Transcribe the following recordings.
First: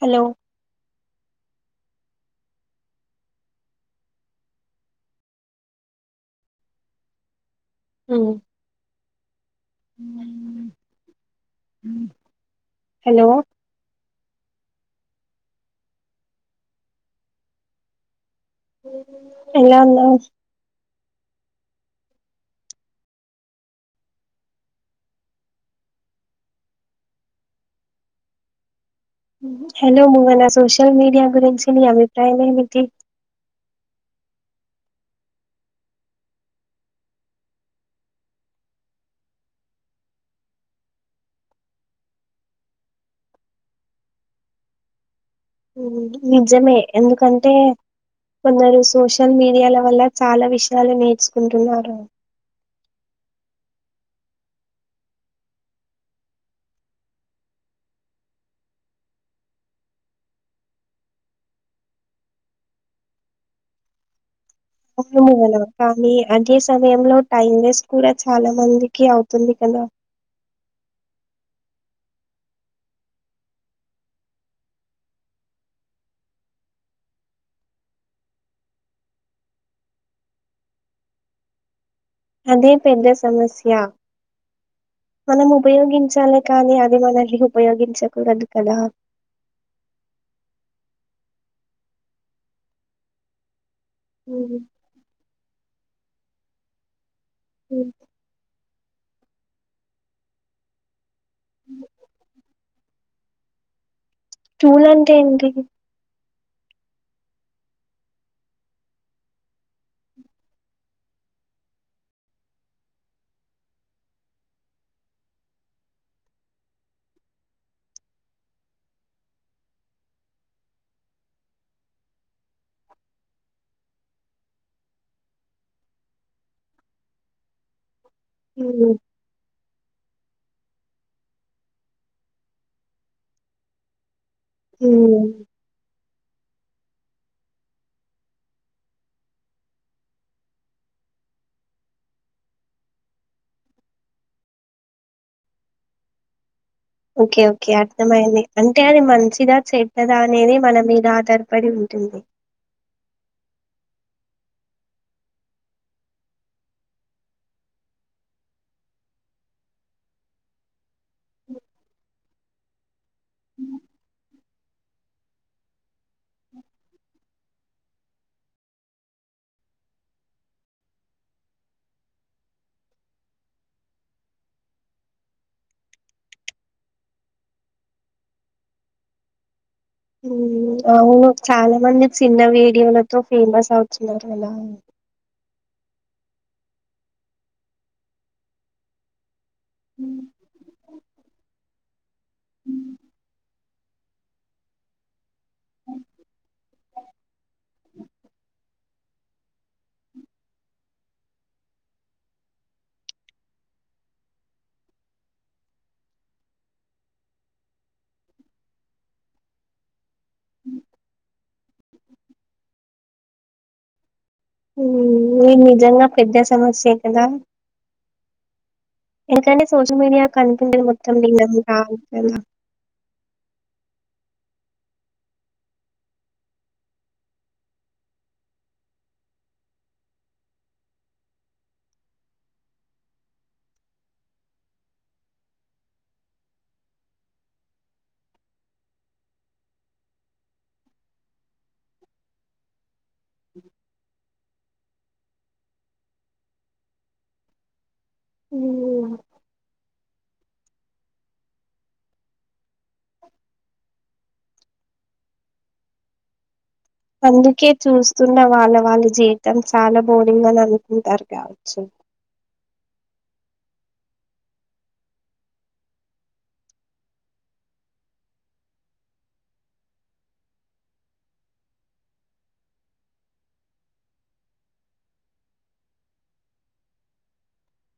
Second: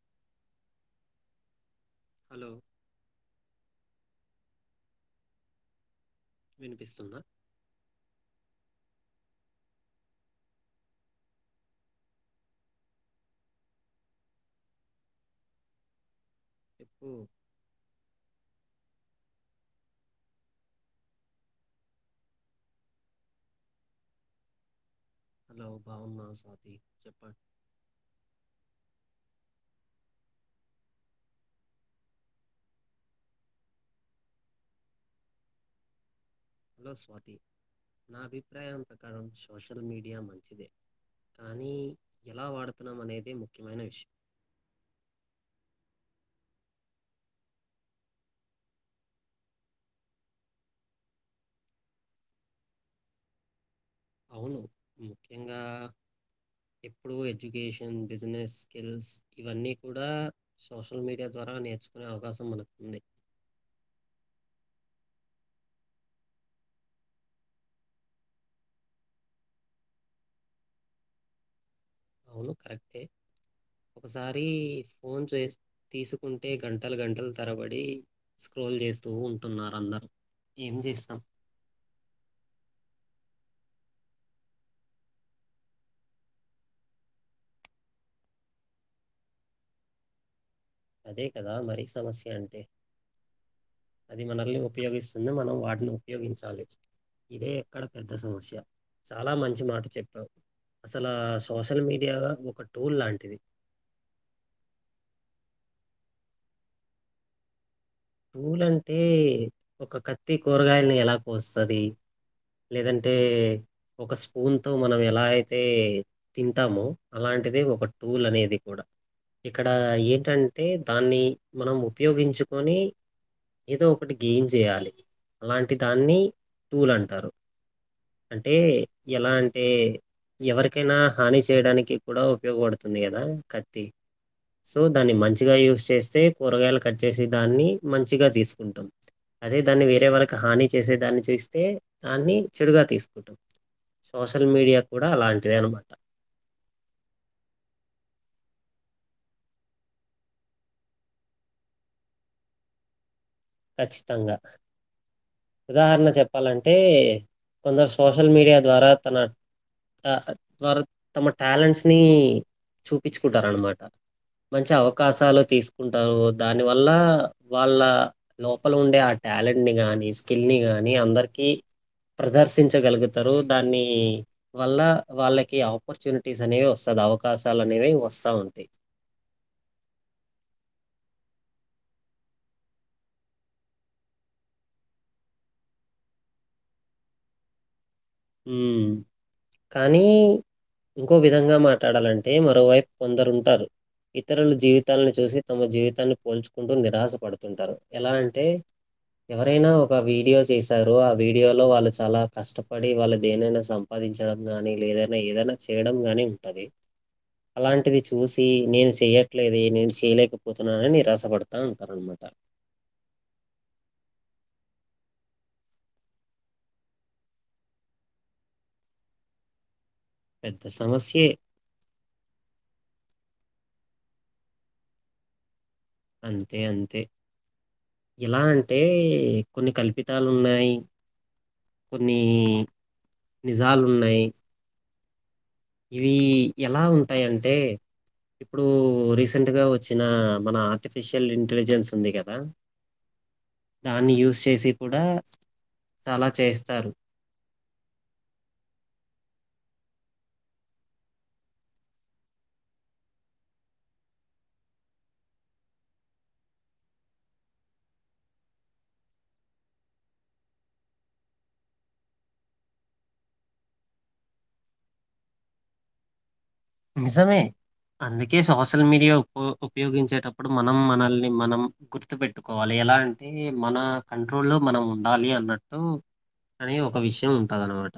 Hello hello వినిపిస్తుందా ఊ hello చెప్పు ఎలా ఉన్నావ్ హలో బాగున్నా స్వాతి చెప్పండి హలో నువల సోషల్ మీడియా గురించి నీ అభిప్రాయమ ఏమిటి హలో స్వాతి నా అభిప్రాయం ప్రకారం సోషల్ మీడియా మంచిదే కానీ ఎలా వాడుతున్నాం అనేదే ముఖ్యమైన విషయం ఊ నిజమే ఎందుకంటే కొందరు సోషల్ మీడియాాల వల్ల చాలా విషయాలు నేర్చుకుంటున్నారు అవును ముఖ్యంగా ఎప్పుడు ఎడ్యుకేషన్ బిజినెస్ స్కిల్స్ ఇవన్నీ కూడా సోషల్ మీడియా ద్వారా ఆ నేర్చుకునే అవకాశం మనకుంది అవును హలో కానీ అదే సమయంలో టైం వేస్ట్ కూడా చాలా మందికి అవుతుంది కదా అవును కరెక్టే ఒకసారి ఫోన్ చేస్ తీసుకుంటే గంటలు గంటలు తరబడి స్క్రో కాల్ చేస్తూ ఉంటున్నారు అందరు ఏం చేస్తాం అదే పెద్ద సమస్య మనం ఉపయోగించాలి కానీ అది మనల్ని ఉపయోగించకూడదు కదా అదే కదా మరి సమస్య అంటే అది మనల్ని ఉపయోగిస్తుంది మనం వాటిని ఉపయోగించాలి ఇదే ఎక్కడ పెద్ద సమస్య చాలా మంచి మాట చెప్పావు అసలు అలా సోషల్ మీడియా ఒక టూల్ లాంటిది చూలంటే ఏంటి టూల్ అంటే ఒక కత్తి కూరగాయని ఎలా కోస్తది లేదంటే ఒక స్పూన్ తో మనం ఎలా అయితే తింటామో అలాంటిది ఒక టూల్ అనేది కూడా ఇక్కడ ఏంటంటే దాన్ని మనం ఉపయోగించుకొని ఏదో ఒకటి గెయిన్ చేయాలి అలాంటి దాన్ని టూల్ అంటారు అంటే ఎలా అంటే ఎవరికైనా హాని చేయడానికి కూడా ఉపయోగపడుతుంది కదా కత్తి సో దాన్ని మంచిగా యూస్ చేస్తే కూరగాయలు కట్ చేసి దాన్ని మంచిగా తీసుకుంటాం అదే దాన్ని వేరే వాళకి హాని చేసే దాన్ని చేస్తే దాన్ని చెడుగా తీసుకుంటాం సోషల్ మీడియ కూడ అలాంటిదే అనమాట ఓకే ఓకే అర్థమయింది అంటే అది మంచిదా చెడ్డదా అనేది మన మీద ఆధారపడి ఉం ది కచ్చితంగ ఉదాహరణ చెప్పాలంటే కొందరు సోషల్ మీడియ ద్వారా తన వారు తమ టాలెంట్స్ ని చూపించుకుంటారనమాట మంచి అవకాశాలు తీసుకుంటారు దాని వల్ల వాళ్ళ లోపల ఉండే ఆ టాలెంట్ ని గానీ స్కిల్ ని గాని అందరికిీ ప్రదర్శించగలుగుతరు దాన్ని వల్ల వాళ్ళకి ఆపర్చునిటీస్ అనేవి వస్తా [unintelligible] అవకాశాలు అనేవి వస్తా ఉంటాయి అవును చాల మంది చిన్న వీడియోలతో ఫేమస్ అవుతున్నారు అల ఉ కానీ హ్మ్. ఇంకో విధంగ మాట్లాడాలం అంటే మరోవైపు కొందరుంటారు ఇతరుల జీవితాలను చూసి తమ జీవితాన్ని పోల్చుకుంటు [unintelligible] పడుతుంటారు ఎలా అంటే ఎవరైన ఒక వీడియో చేశారో ఆ వీడియోలో వాళ్ళు చాల కష్ట పడి వాళ్ళ దేనైన సంపాదించడం గానీ [unintelligible] ఏదైనా చేయడం గానీ ఉంటది అలాంటిది చూసి నేను చెయ్యట్లేదే నేను చేయలే పోతున్నానని నీరాశపడతా ఉంటారనామాట నిజంగా పెద్ద సమస్యే కదా ఎందుకంటే సోష్యల్ మీడియా పెద్ద కనుపింది మొత్తం సమస్యే. [unintelligible] అంతే అంతే ఎలా అంటే కొన్ని కల్పితాలు ఉన్నాయి కొన్ని నిజాలు ఉన్నాయి ఇవి ఎలా ఉంటాయంటే ఇప్పుడు రీసెంట్ గా వచ్చిన మన ఆర్టిఫిషియల్ ఇంటెలిజెన్స్ ఉంది కదా దాన్ని యూజ్ చేసి కూడ చాల చేస్తారు ఉ అందుకే చూస్తున్న వాళ్ళ వాళ్ళ జీవితం చాల [unintelligible] అని అనుకుంటారు కావచ్చు నిజమే అందుకే సోషల్ మీడియా ఉ ఉపయోగించేటప్పుడు మనం మనల్ని మనం గుర్తు పెట్టుకోవాలి ఎలా అంటే మన కంట్రోల్లో మనం ఉండాలి అన్నట్టు అనీ ఒక విషయం ఉంటదన్నమాట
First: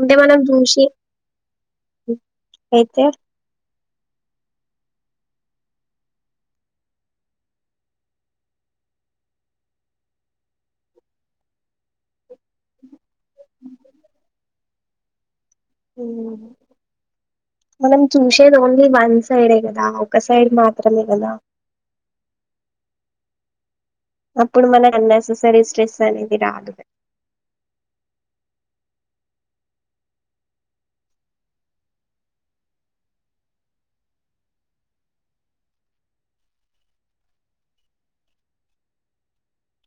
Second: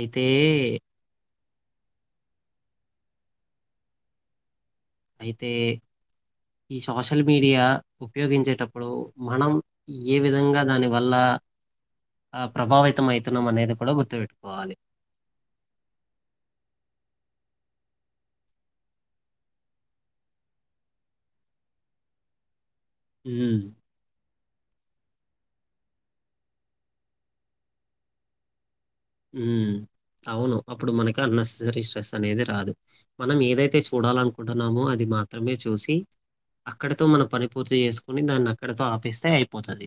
అంటే మనం చూసి [unintelligible] అయితే ఈ సోషల్ మీడియా ఉపయోగించేటప్పుడు మనం ఏ విధంగా దాని వల్ల ఆ ప్రభావితం అవుతున్నాం అనేది కూడ గుర్తుపెట్టుకోవాలి ఉ మనం చూసేది ఓన్లీ వన్ సైడే కదా ఒక సైడ్ మాత్రమే కదా హు అప్పుడు మన అన్నెససరీ స్ట్రెస్ అనేది రాదు ఉ అవును అప్పుడు మనకి అన్నెసెసరీ స్ట్రెస్ అనేది రాదు మనం ఏదైతే చూడాలనుకుంటున్నామో అది మాత్రమే చూసి అక్కడితో మన పని పూర్తి చేసుకుని దాన్ని అక్కడతో ఆపేస్తే అయిపోతుంది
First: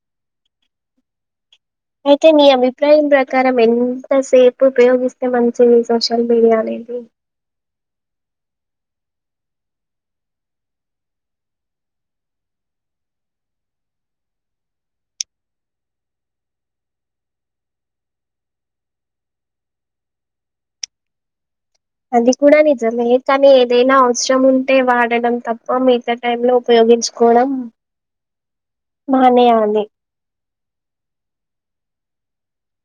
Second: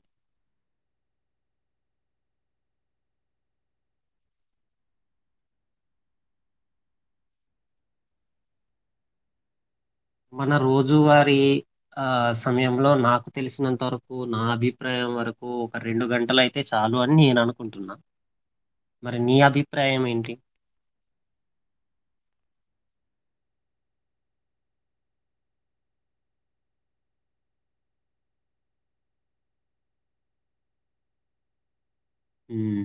అయితే నీ అభిప్రాయం ప్రకారం ఎంతసేపు ఉపయోగిస్తే మంచిది సోషల్ మీడియాని ఇ మన రోజువారి ఆ సమయంలో నాకు తెలిసినంత వరకు నా అభిప్రా వరకు ఒక రెండు గంటల అయితే చాలు అని నేను అనుకుంటున్నా మరి నీ అభిప్రాయం ఏంటి? అది కూడా నిజమే కానీ ఏదైనా అవసరం ఉంటే వాడడం తప్ప మిగతా టైమ్ లో ఉపయోగ గెలుచుకోవడం మానే ఆనే మ్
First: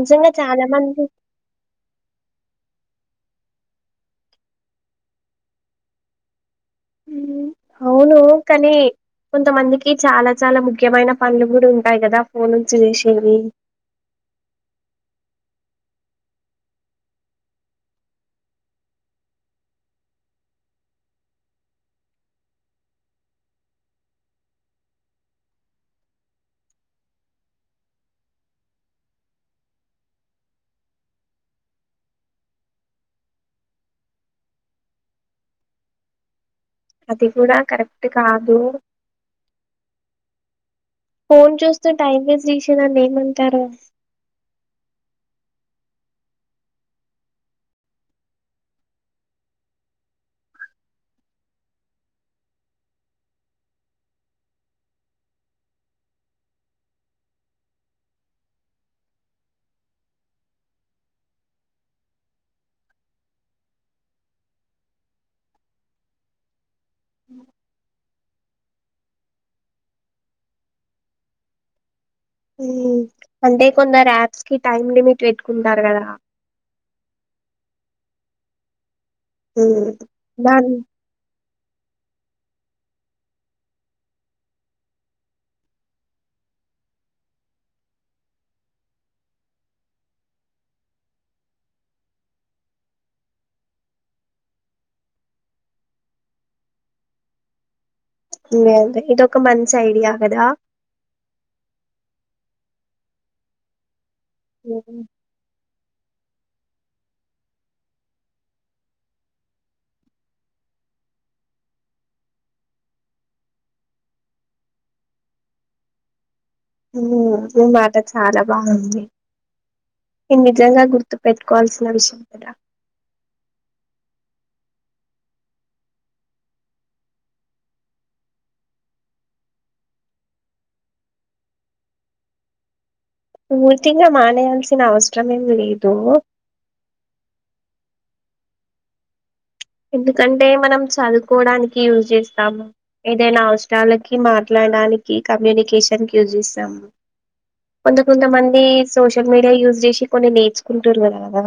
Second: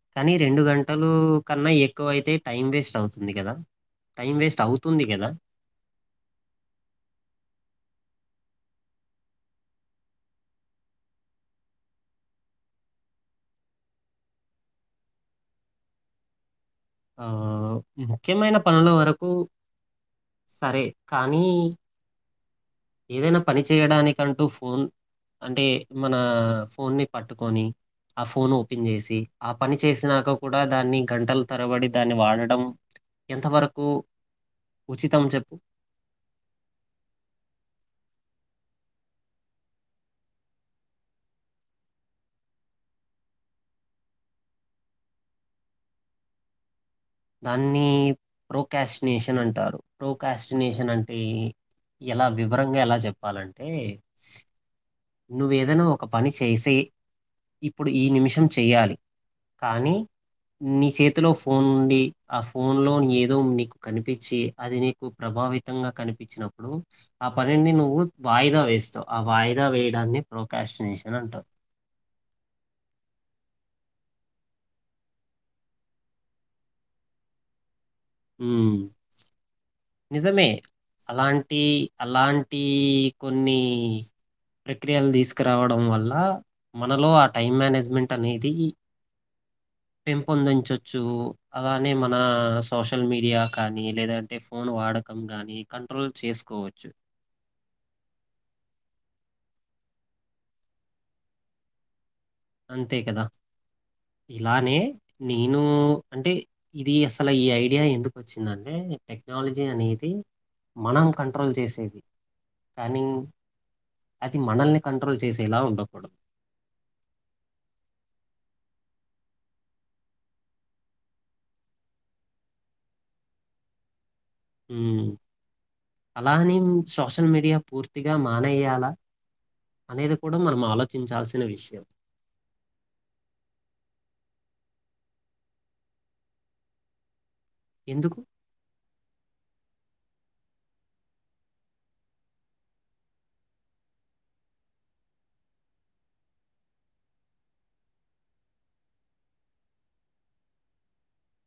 నిజంగా కానీ రెండు చాలా మంది గంటలు కన్నా ఎక్కువ అయితే టైం వేస్ట్ అవుతు ఉంది కదా టైం వేస్ట్ అవుతుంది కదా. ఉమ్, అవును కనీ కొంతమందికి చాలా చాలా ముఖ్యమైన పనులు కూడా ఉంటాయి. కదా ఫోన్ నుంచి ఏషేవి ఆ ముఖ్యమైన పనుల వరకు సరే కానీ ఏదైనా పని చేయడానికంటూ ఫోన్ అంటే మన ఫోన్ ని పట్టుకొని ఆ ఫోన్ ఓపెన్ చేసి ఆ పని చేసినాక కూడా దాన్ని గంటల తరబడి దాన్ని వాడడం ఎంతవరకు ఉచితం చెప్పు అది కూడా కరెక్ట్ కాదు. ఫోన్ చూస్తూ టైం వేస్ట్ జెసేదాన్ని ఏమంటారు. దాన్ని ప్రోకాస్టినేషన్ అంటారు. ప్రోకాస్టినేషన్ అంటే ఎలా వివరంగా ఎలా చెప్పాలంటే నువ్వేదైనా ఒక పని చేసే ఇప్పుడు ఈ నిమిషం చెయ్యాలి. కానీ నీ చేతిలో ఫోన్ ఉండి ఆ ఫోన్ లో ఏదో నీకు కనిపించి అది నీకు ప్రభా ప్రభావితంగా కనిపించినప్పుడు ఆ పనిని నువ్వు వాయిదా వేస్తావు ఆ వాయి ఇరా వేయడాన్ని ప్రోకాస్టినేషన్ అంటారు. ఉమ్ అంటే కొందరు ఆప్స్ కి టైమ్ లిమిట్ పెట్టుకుంటారు కదా ఉమ్ నిజమే దాన్ అలాంటి అలాంటి కొన్ని ప్రక్రియలు తీసుకురావడం వల్ల మనలో ఆ టైం మేనేజ్మెంట్ అనేది పెంపొందించచ్చు అలానే మన సోషల్ మీడియా కానీ లేదంటే ఫోన్ వాడకం కానీ కంట్రోల్ చేసుకోవచ్చు. లే అంతే ఇది ఒక మంచి ఐడియా కదా! అంతే కదా ఇలానే ఉమ్ నేను అంటే ఇది అసలు ఈ ఐడియా ఎందుకు వచ్చిందంటే టెక్నాలజీ అనేది మనం కంట్రోల్ చేసేది కానీ అది మనల్ని కంట్రోల్ చేసేలా ఉండకూడదు ఉమ్ ఈ మాట చాలా బాగుంది. ఇది నిజంగా గుర్తుపెట్టుకోవాల్సిన విషయం కదా ఉమ్ అలా ఏనీం సోషల్ మీడియా పూర్తిగా మానేయాలా? అనేది కూడా మనం ఆలోచించాల్సిన విషయం పూర్తిగా మానేయాల్సిన అవసరం ఏమిమి లేదు. ఎందుకు? ఎందుకంటే మనం చదువుకోవడానికి యూజ్ చేస్తాము. ఏదైనా అవసరాలకి మాట్లా ట్లాడానికి కమ్యూనికేషన్ కి యూజ్ చేస్తాము. కొంత కొంతమంది సోషల్ మీడియా యూజ్ చేసి కొన్ని నేర్చుకుంటురు కదా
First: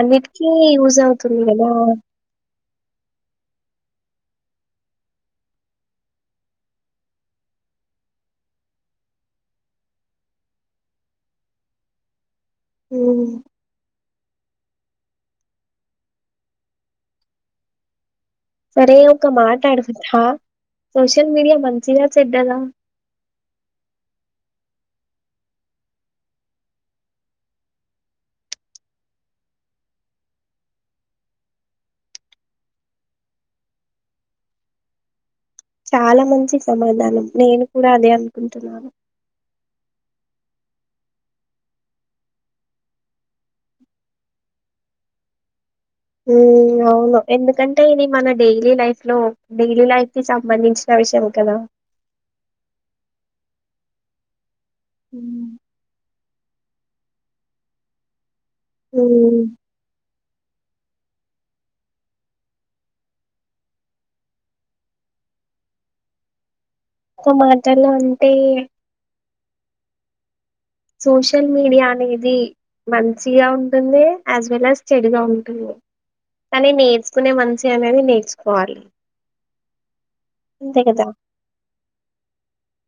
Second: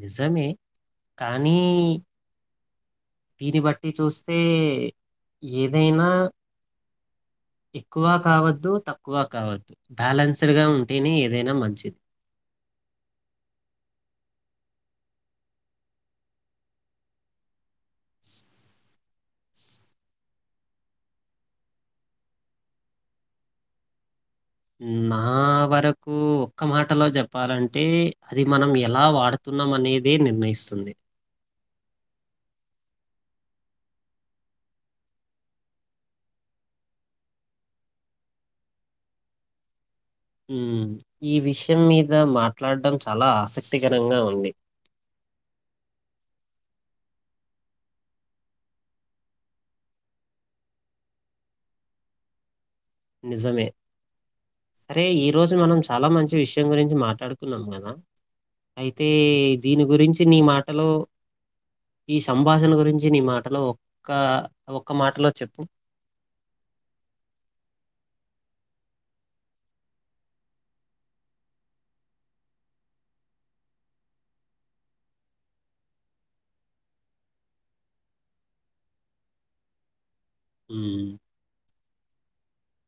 అన్నిటికీ నిజమే యూజ్ అవుతుంది కానీ కదా దీన్ని బట్టి చూస్ అంటే ఏదైనా ఎక్కువ కావద్దు తక్కువ కావద్దు బ్యాలెన్స్డ్ గా ఉంటేనే ఏదైనా మంచిది ఉహూ స్ అరే ఒక ఒక మాట అడుగుతా సోషల్ మీడియా మంచిదా చెడ్డదా నా వరకు ఒక్క మాటలో చెప్పాలంటే అది మనం ఎలా వాడుతున్నాం అని నేదే నిర్ణయిస్తుంది చాలా మంచి సమాధానం నేను కూడా అదే అనుకుంటున్నాను ఉమ్ ఈ విషయం మీద మాట్లాడడం చాలా ఆసక్తికరంగా ఉంది ఉమ్ అవును ఎందుకంటే ఇది మన డైలీ లైఫ్ లో డైలీ లైఫ్ కి సంబంధించిన విషయం కదా నిజమే సరే ఈ హ్మ్ రోజు మనం చాలా మంచి విషయం గురించి మాట్లాడుకున్నాం కదా అయితే దీని గురించి నీ మాటలో ఈ సంభాషణ గురించి నీ మాటలో ఒక్క ఒక్క మాటలో చెప్పు ఒక్క మాటలో అంటే సోషల్ మీడియా అనేది మంచిగా ఉంటుంది యాజ్ వెల్ యాజ్ చెడుగా ఉంటుంది కానీ నేర్చుకునే మంచి అనేది నేర్చుకోవాలి అంతే కదా ఉమ్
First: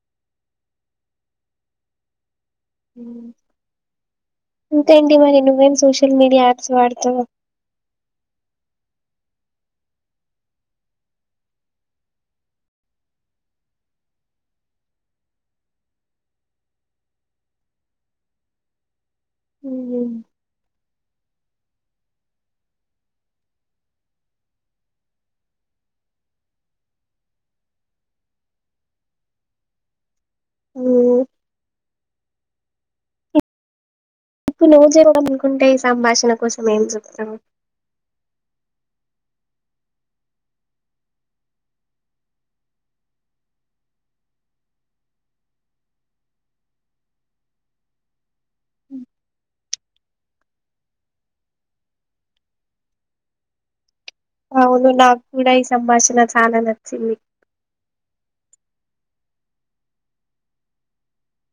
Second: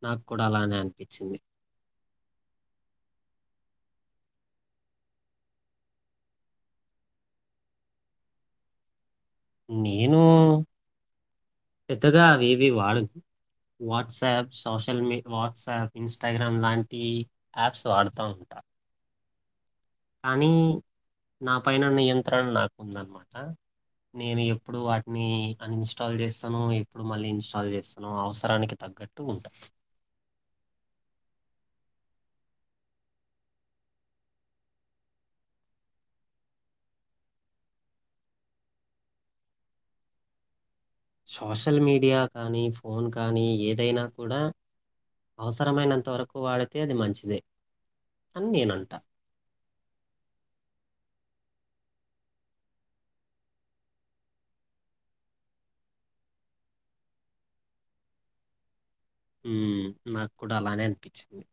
నాకు కూడా అలానే అనిపించింది ఉమ్ ఇంకేంటి మరి నువ్ ఏం సోషల్ మీడియా యాప్స్ వాడతావు నేను పెద్దగా అవేవి వాడను వాట్సాప్ సోషల్ మీ వాట్సాప్ ఇన్స్టాగ్రామ్ లాంటి యాప్స్ వాడుతా ఉంటా అ మ్మ్. కానీ నా పైన నియంత్రణ నాకుందన్నమాట నేను ఎప్పుడు వాటిని అన్ ఇన్స్టాల్ చేస్తానో ఎప్పుడు మళ్ళీ ఇన్స్టాల్ చేస్తానో అవసరానికి తగ గ్గట్టు ఉంట ఉమ్ ఇప్పుడు నువ్వు చేయడం అనుకుంటే ఈ సంభాషణ కోసం ఏం చెప్తావు సోషల్ మీడియా కానీ ఫోన్ కానీ ఏదైనా కూడా అవసరమైనంత వరకు వాడితే అది మంచిదే అని నేనంట అవును నాకు కూడా ఈ సంభాషణ చాలా నచ్చింది ఉమ్ నాకు కూడా అలానే అనిపించింది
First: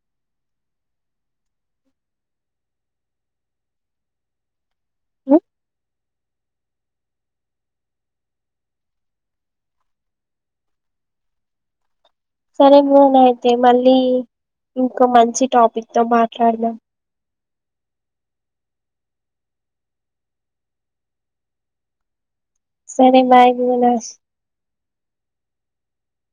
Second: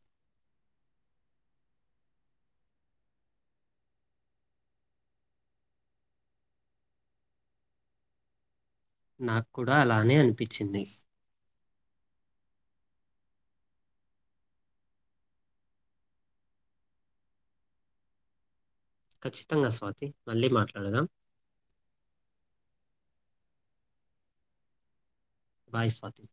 నాకు కూడా అలానే అనిపించింది సరే మూన్ అయితే మళ్ళీ ఇంకో మంచి టాపిక్ తో మాట్లాడుదాం ఖచ్చితంగా స్వాతి మళ్ళీ మాట్లాడదాం సరే బాయ్ [unintelligible] బాయ్ స్వాతి